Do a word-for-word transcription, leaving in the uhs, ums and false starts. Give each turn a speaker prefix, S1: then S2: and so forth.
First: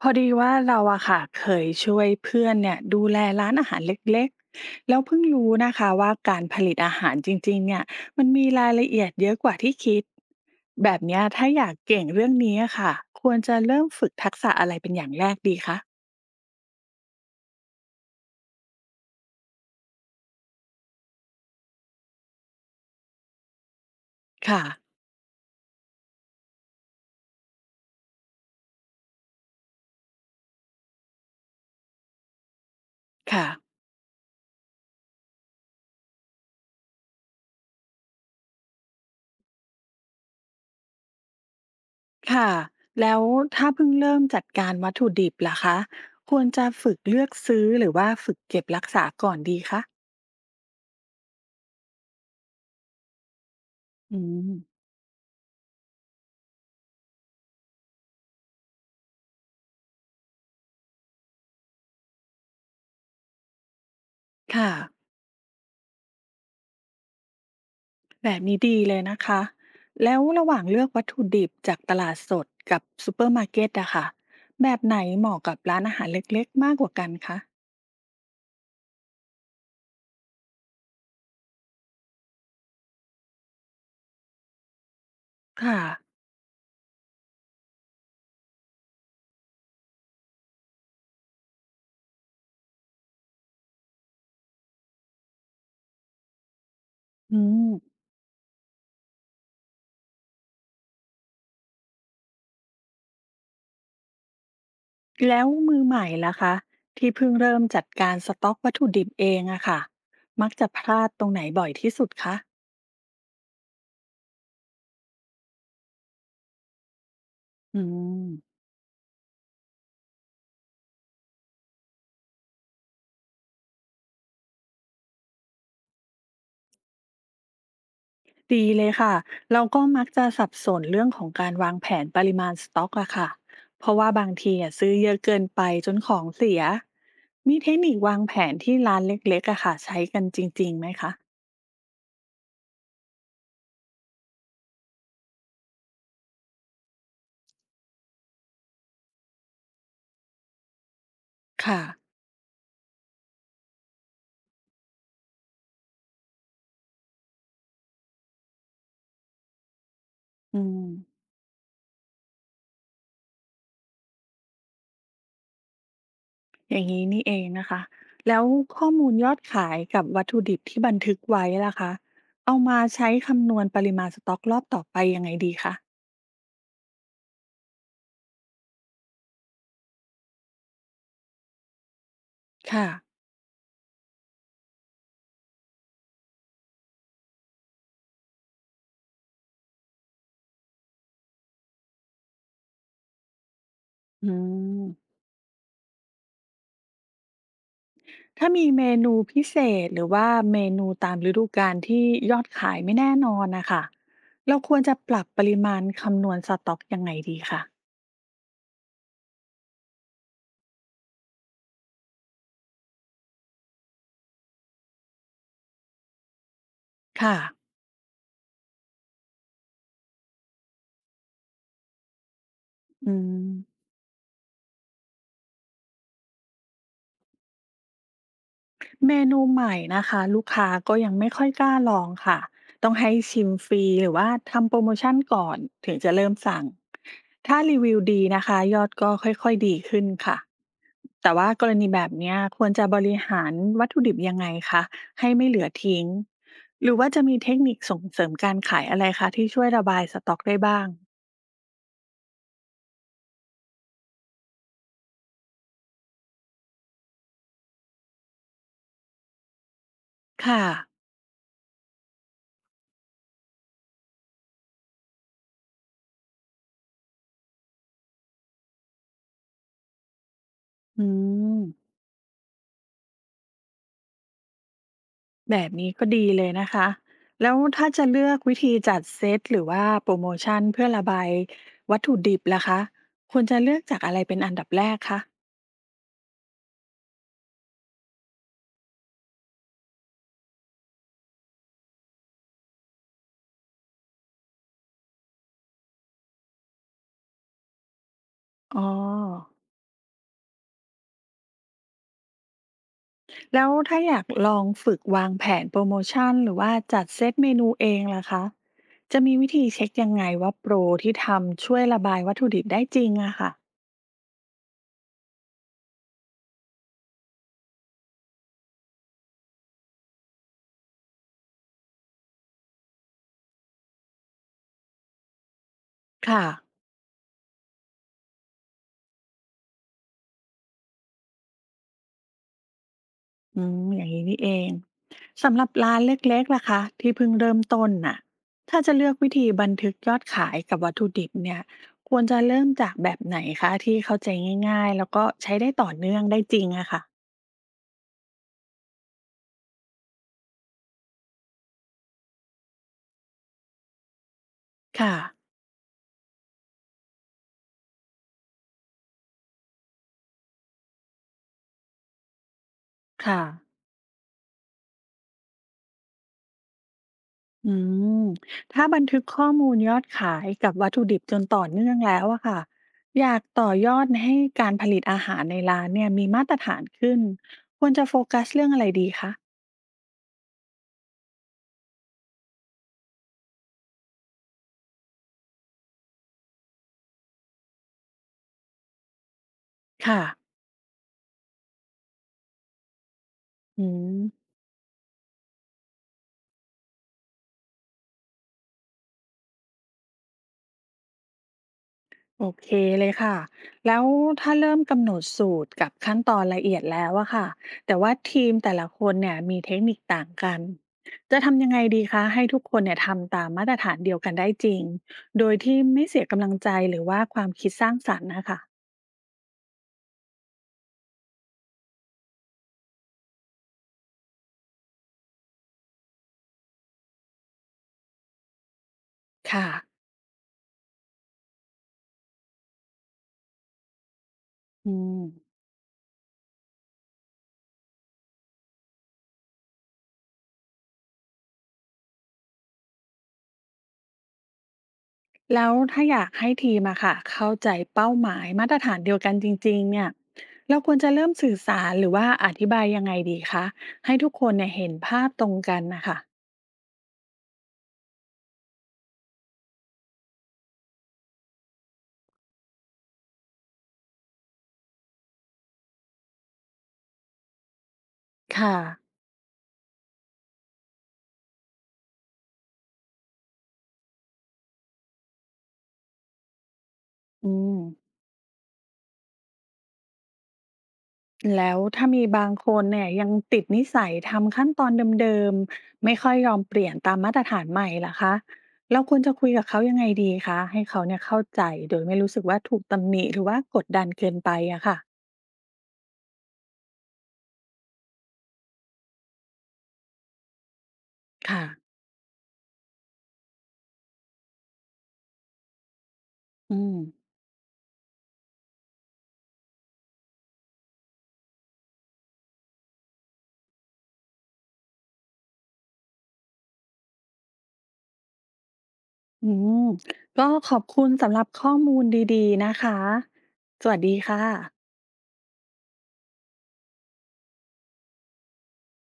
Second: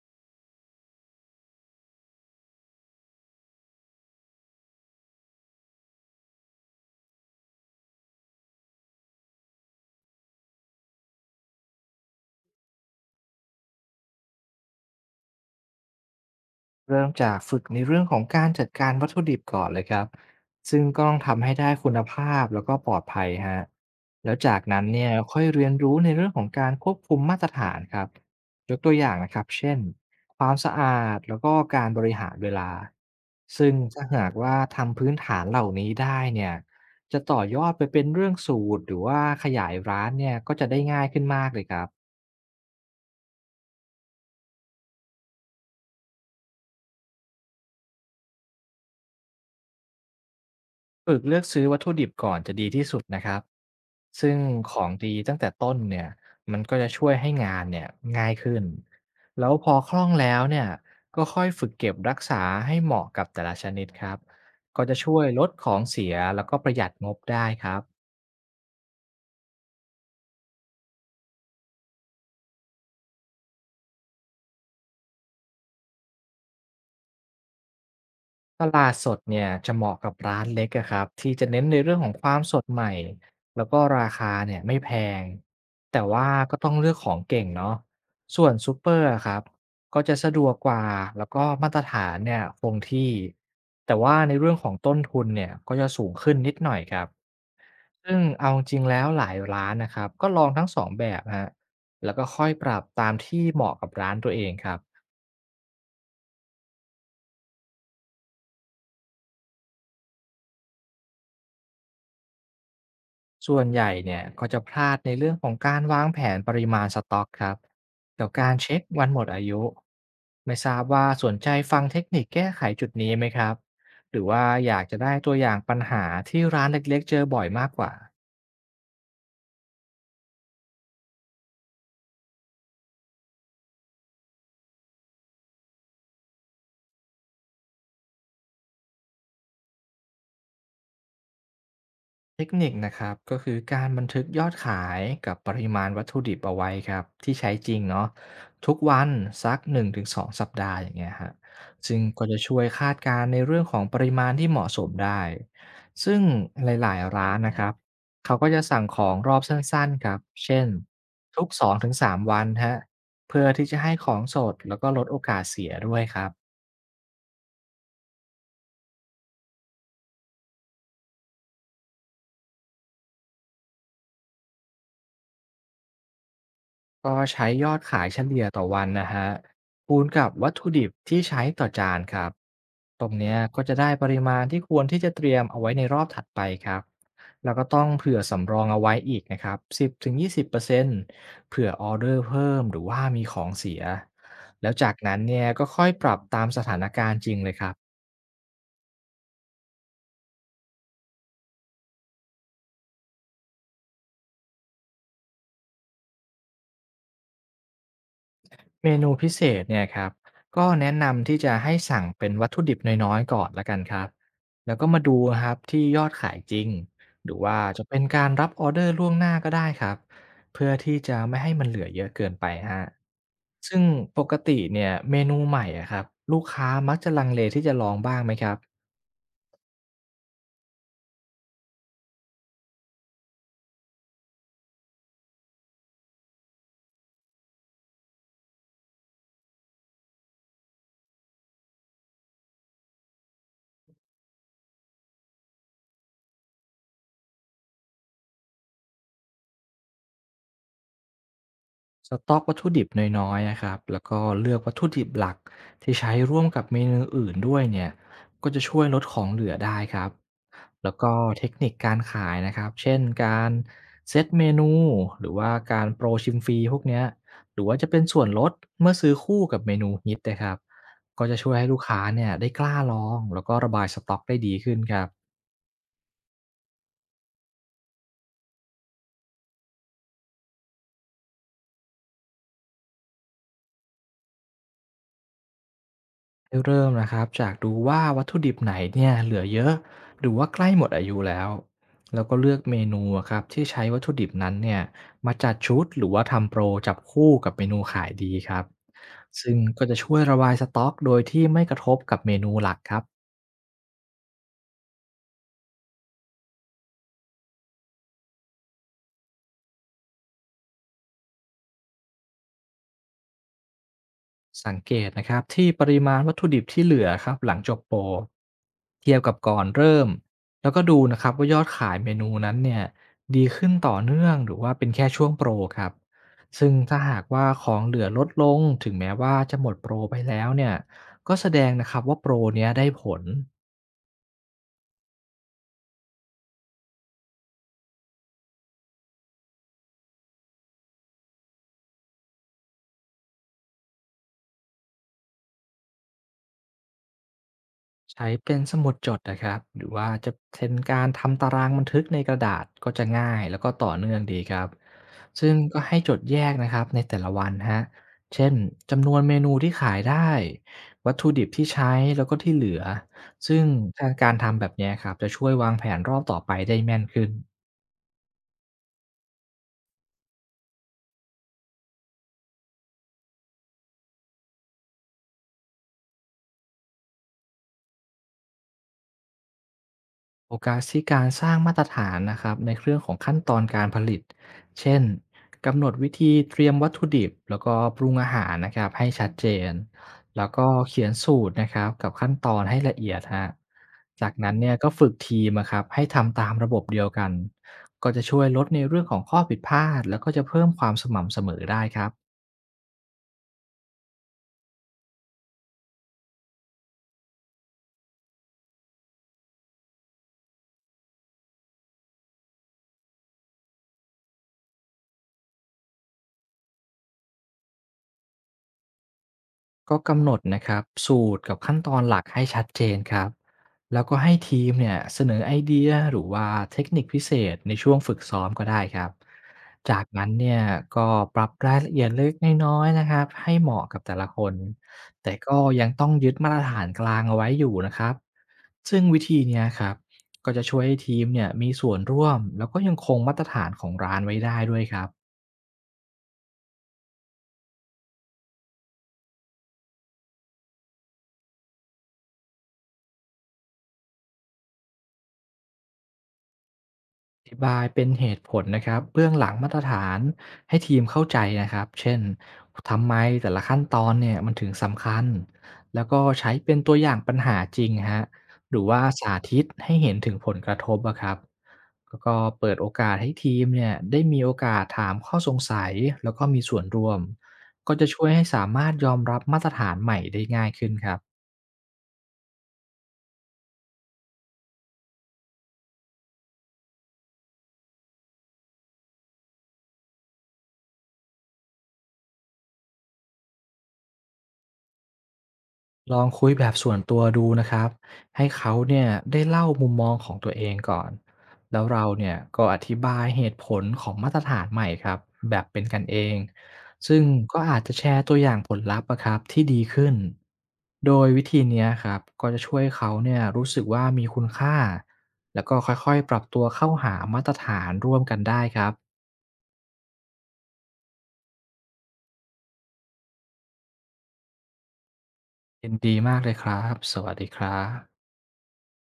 S1: พอดีว่าเราอะค่ะเคยช่วยเพื่อนเนี่ยดูแลร้านอาหารเล็กๆแล้วเพิ่งรู้นะคะว่าการผลิตอาหารจริงๆเนี่ยมันมีรายละเอียดเยอะกว่าที่คิดแบบเนี้ยถ้าอยากเก่งเรื่องนี้อะค่ะควรจะเริ่มฝึกทักษะอะไรเป็นอย่างแรกดีคะ
S2: เริ่มจากฝึกในเรื่องของการจัดการวัตถุดิบก่อนเลยครับซึ่งก็ต้องทำให้ได้คุณภาพแล้วก็ปลอดภัยฮะแล้วจา
S1: ค่ะ
S2: กนั้นเนี่ยค่อยเรียนรู้ในเรื่องของการควบคุมมาตรฐานครับยกตัวอย่างนะครับเช่นความสะอาดแล้วก็การบริหารเวลา
S1: ค่ะ
S2: ซึ่งถ้าหากว่าทำพื้นฐานเหล่านี้ได้เนี่ยจะต่อยอดไปเป็นเรื่องสูตรหรือว่าขยายร้านเนี่ยก็จะได้ง่ายขึ้นมากเลยครับ
S1: ค่ะแล้วถ้าเพิ่งเริ่มจัดการวัตถุดิบล่ะคะควรจะฝึกเลือกซื้อหรือว่าฝึกเก็บรักษาก่อนดีคะ
S2: ฝึกเลือกซื้อวัตถุดิบก่อนจะดีที่สุดนะครับ
S1: อื
S2: ซึ่งข
S1: ม
S2: องดีตั้งแต่ต้นเนี่ยมันก็จะช่วยให้งานเนี่ยง่ายขึ้นแล้วพอคล่องแล้วเนี่ยก็ค่อยฝึกเก็บรักษาให้เหมาะกับแต่ละชนิดครับ
S1: ค่ะ
S2: ก็จะช่วยลดของเสียแล้วก็ประหยัดงบได้ครับ
S1: แบบนี้ดีเลยนะคะ แล้วระหว่างเลือกวัตถุดิบจากตลาดสดกับซูเปอร์มาร์เก็ตอะค่ะแบบไหนเหมาะกับร้านอาหารเล็กๆมากกว่ากันคะ
S2: ตลาดสดเนี่ยจะเหมาะกับร้านเล็กอะครับที่จะเน้นในเรื่องของความสดใหม่แล้วก็ราคาเนี่ยไม่แพง
S1: ค่ะ
S2: แต่ว่าก็ต้องเลือกของเก่งเนาะส่วนซูเปอร์อะครับก็จะสะดวกกว่าแล้วก็มาตรฐานเนี่ยคงที่แต่ว่าในเรื่องของต้นทุนเนี่ยก็จะสูงขึ้นนิดหน่อยครับ
S1: อืม
S2: ซึ่งเอาจริงแล้วหลายร้านนะครับก็ลองทั้งสองแบบฮะแล้วก็ค่อยปรับตามที่เหมาะกับร้านตัวเองครับ
S1: แล้วมือใหม่ล่ะคะ ที่เพิ่งเริ่มจัดการสต็อกวัตถุดิบเองอะค่ะมักจะพลาดตรงไหนบ่อยที่สุดคะ
S2: ส่วนใหญ่เนี่ยก็จะพลาดในเรื่องของการวางแผนปริมาณสต็อกครับ
S1: อื
S2: กับการ
S1: ม
S2: เช็ควันหมดอายุไม่ทราบว่าสนใจฟังเทคนิคแก้ไขจุดนี้ไหมครับหรือว่าอยากจะได้ตัวอย่างปัญหาที่ร้านเล็กๆเจอบ่อยมากกว่า
S1: ดีเลยค่ะ เราก็มักจะสับสนเรื่องของการวางแผนปริมาณสต็อกอะค่ะเพราะว่าบางทีอะซื้อเยอะเกินไปจนของเสีย มีเทคนิควางแผนที่ร้านเล็กๆอะค่ะใช้กันจริงๆไหมคะ
S2: เทคนิคนะครับก็คือการบันทึกยอดขายกับปริมาณวัตถุดิบเอาไว้ครับที่ใช้จริงเนาะทุกวันสักหนึ่งถึงสองสองสัปดาห์อย่างเงี้ยฮะ
S1: ค่ะ
S2: ซึ่งก็จะช่วยคาดการณ์ในเรื่องของปริมาณที่เหมาะสมได้ซึ่งหลายๆร้านนะครับเขาก็จะสั่งของรอบสั้นๆครับ
S1: อื
S2: เช่น
S1: ม
S2: ทุกสองถึงสามวันฮะเพื่อที่จะให้ของสดแล้วก็ลดโอกาสเสียด้วยครับ
S1: อย่างนี้นี่เองนะคะ แล้วข้อมูลยอดขายกับวัตถุดิบที่บันทึกไว้ล่ะคะ เอามาใช้คำนวณปริมาณสต็อกรอบต่อไปยังไงดีคะ
S2: ก็ใช้ยอดขายเฉลี่ยต่อวันนะฮะคูณกับวัตถุดิบที่ใช้ต่อจานครับ
S1: ค่ะ
S2: ตรงเนี้ยก็จะได้ปริมาณที่ควรที่จะเตรียมเอาไว้ในรอบถัดไปครับแล้วก็ต้องเผื่อสำรองเอาไว้อีกนะครับสิบถึงยี่สิบเปอร์เซ็นต์เผื่อออเดอร์เพิ่มหรือว่ามีของเสีย
S1: อื
S2: แล้ว
S1: ม
S2: จากนั้นเนี่ยก็ค่อยปรับตามสถานการณ์จริงเลยครับ
S1: ถ้ามีเมนูพิเศษหรือว่าเมนูตามฤดูกาลที่ยอดขายไม่แน่นอนนะคะเราควรจะปรับปริมาณคำนวณสต็อกยังไงดีคะ
S2: เมนูพิเศษเนี่ยครับก็แนะนำที่จะให้สั่งเป็นวัตถุดิบน้อยๆก่อนละกันครับแล้วก็มาดูครับที่ยอดขายจริงหรื
S1: ค่ะ
S2: อว่าจะเป็นการรับออเดอร์ล่วงหน้าก็ได้ครับเพื่อที่จะไม่ให้มันเหลือเยอะเกินไปฮะ
S1: อื
S2: ซึ่ง
S1: ม
S2: ปกติเนี่ยเมนูใหม่อะครับลูกค้ามักจะลังเลที่จะลองบ้างไหมครับ
S1: เมนูใหม่นะคะลูกค้าก็ยังไม่ค่อยกล้าลองค่ะต้องให้ชิมฟรีหรือว่าทำโปรโมชั่นก่อนถึงจะเริ่มสั่งถ้ารีวิวดีนะคะยอดก็ค่อยๆดีขึ้นค่ะแต่ว่ากรณีแบบเนี้ยควรจะบริหารวัตถุดิบยังไงคะให้ไม่เหลือทิ้งหรือว่าจะมีเทคนิคส่งเสริมการขายอะไรคะที่ช่วยระบายสต็อกได้บ้าง
S2: สต๊อกวัตถุดิบน้อยๆนะครับแล้วก็เลือกวัตถุดิบหลักที่ใช้ร่วมกับเมนูอื่นด้วยเนี่ยก็จะช่วยลดของเหลือได้ครับ
S1: ค่ะ
S2: แล้วก็เทคนิคการขายนะครับเช่นการเซตเมนูหรือว่าการโปรชิมฟรีพวกเนี้ยหรือว่าจะเป็นส่วนลดเมื่อซื้อคู่กับเมนูฮิตนะครับ
S1: อื
S2: ก็จะช่วย
S1: ม
S2: ให้ลูกค้าเนี่ยได้กล้าลองแล้วก็ระบายสต็อกได้ดีขึ้นครับ
S1: แบบนี้ก็ดีเลยนะคะ แล้วถ้าจะเลือกวิธีจัดเซตหรือว่าโปรโมชั่นเพื่อระบายวัตถุดิบล่ะคะ ควรจะเลือกจากอะไรเป็นอันดับแรกคะ
S2: ให้เริ่มนะครับจากดูว่าวัตถุดิบไหนเนี่ยเหลือเยอะหรือว่าใกล้หมดอายุแล้วแล้วก็เลือกเมนูอะครับที่ใช้วัตถุดิบนั้นเนี่ยมาจัดชุดหรือว่าทำโปรจับคู่กับเมนูขายดีครับ
S1: อ๋อ
S2: ซึ่งก็จะช่วยระบายสต็อกโดยที่ไม่กระทบกับเมนูหลักครับ
S1: แล้วถ้าอยากลองฝึกวางแผนโปรโมชั่นหรือว่าจัดเซตเมนูเองล่ะคะ จะมีวิธีเช็คยังไงว่าโปรที่ทำช่วยระบายวัตถุดิบได้จริงอะค่ะ
S2: สังเกตนะครับที่ปริมาณวัตถุดิบที่เหลือครับหลังจบโปรเทียบกับก่อนเริ่มแล้วก็ดูนะครับว่ายอดขายเมนูนั้นเนี่ยดีขึ้นต่อเนื่องหรือว่าเป็นแค่ช่วงโปรครับ
S1: ค่ะ
S2: ซึ่งถ้าหากว่าของเหลือลดลงถึงแม้ว่าจะหมดโปรไปแล้วเนี่ยก็แสดงนะครับว่าโปรเนี้ยได้ผล
S1: อืมอย่างนี้นี่เองสำหรับร้านเล็กๆล่ะคะที่เพิ่งเริ่มต้นน่ะถ้าจะเลือกวิธีบันทึกยอดขายกับวัตถุดิบเนี่ยควรจะเริ่มจากแบบไหนคะที่เข้าใจง่ายๆแล้วก็ใช้ได้ต่อเนื่องได้จริงอะค่ะ
S2: ใช้เป็นสมุดจดนะครับหรือว่าจะเป็นการทำตารางบันทึกในกระดาษก็จะง่ายแล้วก็ต่อเนื่องดีครับ
S1: ค่ะ
S2: ซึ่งก็ให้จดแยกนะครับในแต่ละวันฮะเช่นจำนวนเมนูที่ขายได้วัตถุดิบที่ใช้แล้วก็ที่เหลือ
S1: ค่ะ
S2: ซึ่งการทำแบบเนี้ยครับจะช่วยวางแผนรอบต่อไปได้แม่นขึ้น
S1: อืมถ้าบันทึกข้อมูลยอดขายกับวัตถุดิบจนต่อเนื่องแล้วอะค่ะอยากต่อยอดให้การผลิตอาหารในร้านเนี่ยมีมาตรฐานขึ้นควรจะโฟกัสเรื่องอะไรดีคะ
S2: โฟกัสที่การสร้างมาตรฐานนะครับในเรื่องของขั้นตอนการผลิต เช่นกำหนดวิธีเตรียมวัตถุดิบแล้วก็ปรุงอาหารนะครับให้ชัดเจน
S1: ค่ะ
S2: แล้วก็เขียนสูตรนะครับกับขั้นตอนให้ละเอียดฮะ
S1: อื
S2: จาก
S1: ม
S2: นั้นเนี่ยก็ฝึกทีมอะครับให้ทำตามระบบเดียวกันก็จะช่วยลดในเรื่องของข้อผิดพลาดแล้วก็จะเพิ่มความสม่ำเสมอได้ครับ
S1: โอเคเลยค่ะแล้วถ้าเริ่มกำหนดสูตรกับขั้นตอนละเอียดแล้วอะค่ะแต่ว่าทีมแต่ละคนเนี่ยมีเทคนิคต่างกันจะทำยังไงดีคะให้ทุกคนเนี่ยทำตามมาตรฐานเดียวกันได้จริงโดยที่ไม่เสียกำลังใจหรือว่าความคิดสร้างสรรค์นะคะ
S2: ก็กำหนดนะครับสูตรกับขั้นตอนหลักให้ชัดเจนครับแล้วก็ให้ทีมเนี่ยเสนอไอเดียหรือว่าเทคนิคพิเศษในช่วงฝึกซ้อมก็ได้ครับ
S1: ค่ะ
S2: จากนั้นเนี่ยก็ปรับรายละเอียดเล็กน้อยๆนะครับให้เหมาะกับแต่ละคน
S1: อืม
S2: แต่ก็ยังต้องยึดมาตรฐานกลางเอาไว้อยู่นะครับซึ่งวิธีเนี้ยครับก็จะช่วยให้ทีมเนี่ยมีส่วนร่วมแล้วก็ยังคงมาตรฐานของร้านไว้ได้ด้วยครับ
S1: แล้วถ้าอยากให้ทีมอะค่ะเข้าใจเป้าหมายมาตรฐานเดียวกันจริงๆเนี่ยเราควรจะเริ่มสื่อสารหรือว่าอธิบายยังไงดีคะให้ทุกคนเนี่ยเห็นภาพตรงกันนะคะ
S2: อธิบายเป็นเหตุผลนะครับเบื้องหลังมาตรฐานให้ทีมเข้าใจนะครับเช่นทำไมแต่ละขั้นตอนเนี่ยมันถึงสำคัญแล้วก็ใช้เป็นตัวอย่างปัญหาจริงฮะห
S1: ค่ะ
S2: รือว่าสาธิตให้เห็นถึงผลกระทบอะครับแล้วก็เปิดโอกาสให้ทีมเนี่ยได้มีโอกาสถามข้อสงสัยแล้วก็มีส่วนร่วม
S1: อืม
S2: ก็จะช่วยให้สามารถยอมรับมาตรฐานใหม่ได้ง่ายขึ้นครับ
S1: แล้วถ้ามีบางคนเนี่ยยังติดนิสัยทำขั้นตอนเดิมๆไม่ค่อยยอมเปลี่ยนตามมาตรฐานใหม่ล่ะคะเราควรจะคุยกับเขายังไงดีคะให้เขาเนี่ยเข้าใจโดยไม่รู้สึกว่าถูกตำหนิหรือว่ากดดันเกินไปอะค่ะ
S2: ลองคุยแบบส่วนตัวดูนะครับให้เขาเนี่ยได้เล่ามุมมองของตัวเองก่อน
S1: ค่ะ
S2: แล้วเราเนี่ยก็อธิบายเหตุผลของมาตรฐานใหม่ครับแบบเป็นกันเอง
S1: อืม
S2: ซึ่งก็อาจจะแชร์ตัวอย่างผลลัพธ์อะครับที่ดีขึ้นโดยวิธีเนี้ยครับก็จะช่วยเขาเนี่ยรู้สึกว่ามีคุณค่าแล้วก็ค่อยๆปรับตัวเข้าหามาตรฐานร่วมกันได้ครับ
S1: อืมก็ขอบคุณสำหรับข้อมูลดีๆนะคะสวัสดีค่ะ
S2: ยินดีมากเลยครับสวัสดีครับ